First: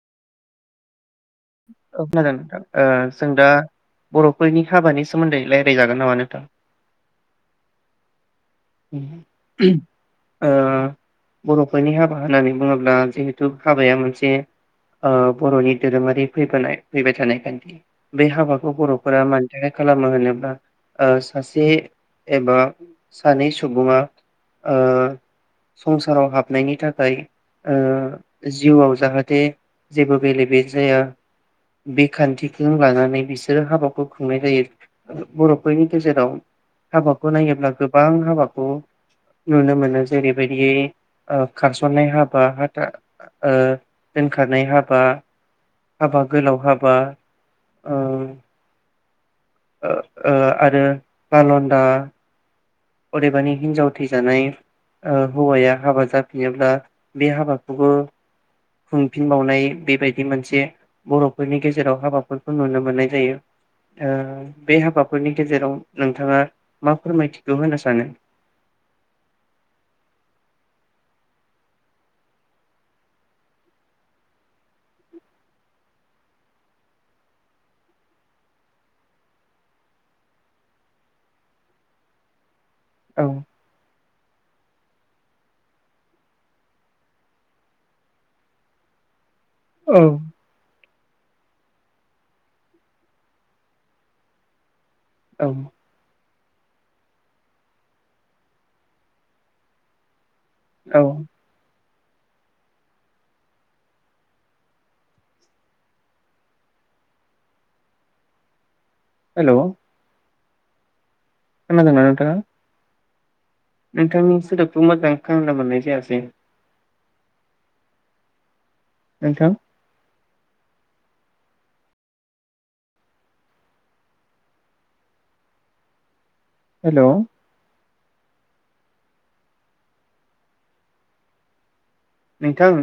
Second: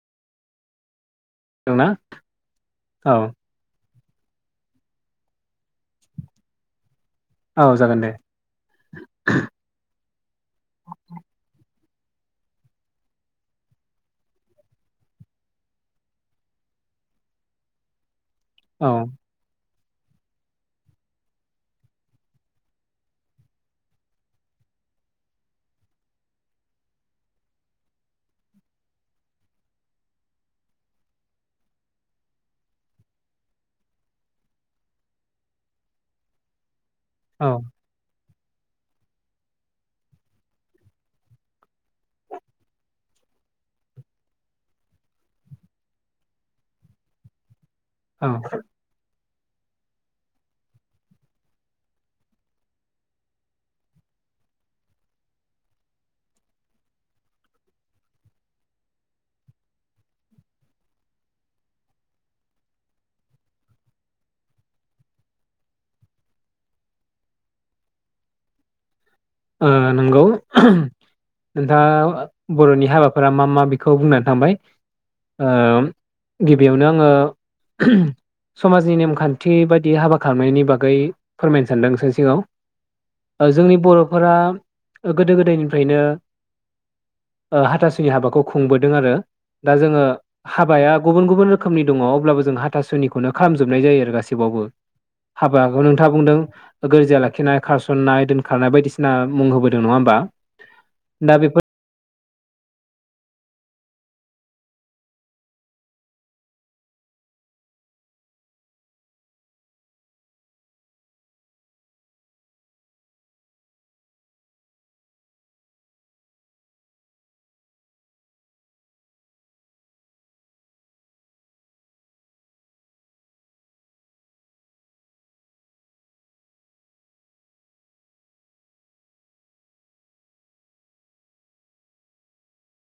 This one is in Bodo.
दोंना औ खोनादों नोंथां ओ औ जों दा बर'फोरनि हाबानि सोमोन्दै रायलायजागोन नामा नोंथां? औ जागोन दे। ओ बर'फोरनि हाबा होननानै बुङोब्ला जिहेथु हाबाया मोनसे ओ बर'नि दोरोमारि फैफानाय फैबाय थानाय खान्थि। बे हाबाखौ औ बर'फोरा मानि थाखाय खालामो होनोब्ला ओ सासे एबा सानै सुबुङा ओ संसाराव हाबनायनि थाखाय ओ जिउआव जाहाथे जेबो बेले बेजे जाया बे खान्थिखौ लानानै बिसोरो हाबाखौ खुंनाय जायो बर'फोरनि गेजेराव। हाबाखौ औ नायोब्ला गो बां हाबाखौ नुनो मोनो जेरैबायदि ओ खारसननाय हाबा, हाथा ओ दोनखारनाय हाबा, हाबा गोलाव हाबा, ओ ओं। ओ ओ आरो बालन्दा अदेबानि हिनजाव थैजानाय ओ हौवाया हाबा जाफिनोब्ला बे हाबाखौबो खुंफिनबावनाय बेबायदि मोनसे बर'फोरनि गेजेराव हाबाफोरखौ नुनो मोननाय जायो ओ बे हाबाफोरनि गेजेराव नोंथाङा मा फोरमायथि खौ होनो सानो? ओ नंगौ नोंथाङा बर'नि हाबाफोरा मा मा बेखौ बुंनानै थांबाय ओम गिबियावनो आङो समाजनि नेमखान्थि बायदि हाबा खालामनायनि बागै फोरमायनो सानदों नोंसोरनि सिगाङाव। औ ओ जोंनि बर' फ्रा ओ गोदो गोदायनिफ्रायनो ओ हाथासुनि हाबाखौ खुंबोदों आरो। दा जोङो औ हाबाया गुबुन गुबुन रोखोमनि दङ अब्लाबो जों हाथासुनिखौनो खालामजोबनाय जायो आरो गासैबावबो। हाबाखौ नोंथाङा बुंदों गोर्जिया लाखिनाय, खारसननाय, दोनखारनाय, बायदिसिना मुं होबोदों नङा होमबा? औ। दा बेफोर हेल'। खोनादोंना नोंथाङा नोंथांनि सोदोबखौ मोजां खोनानो मोननाय जायासै नोंथां। हेलौ। नोंथां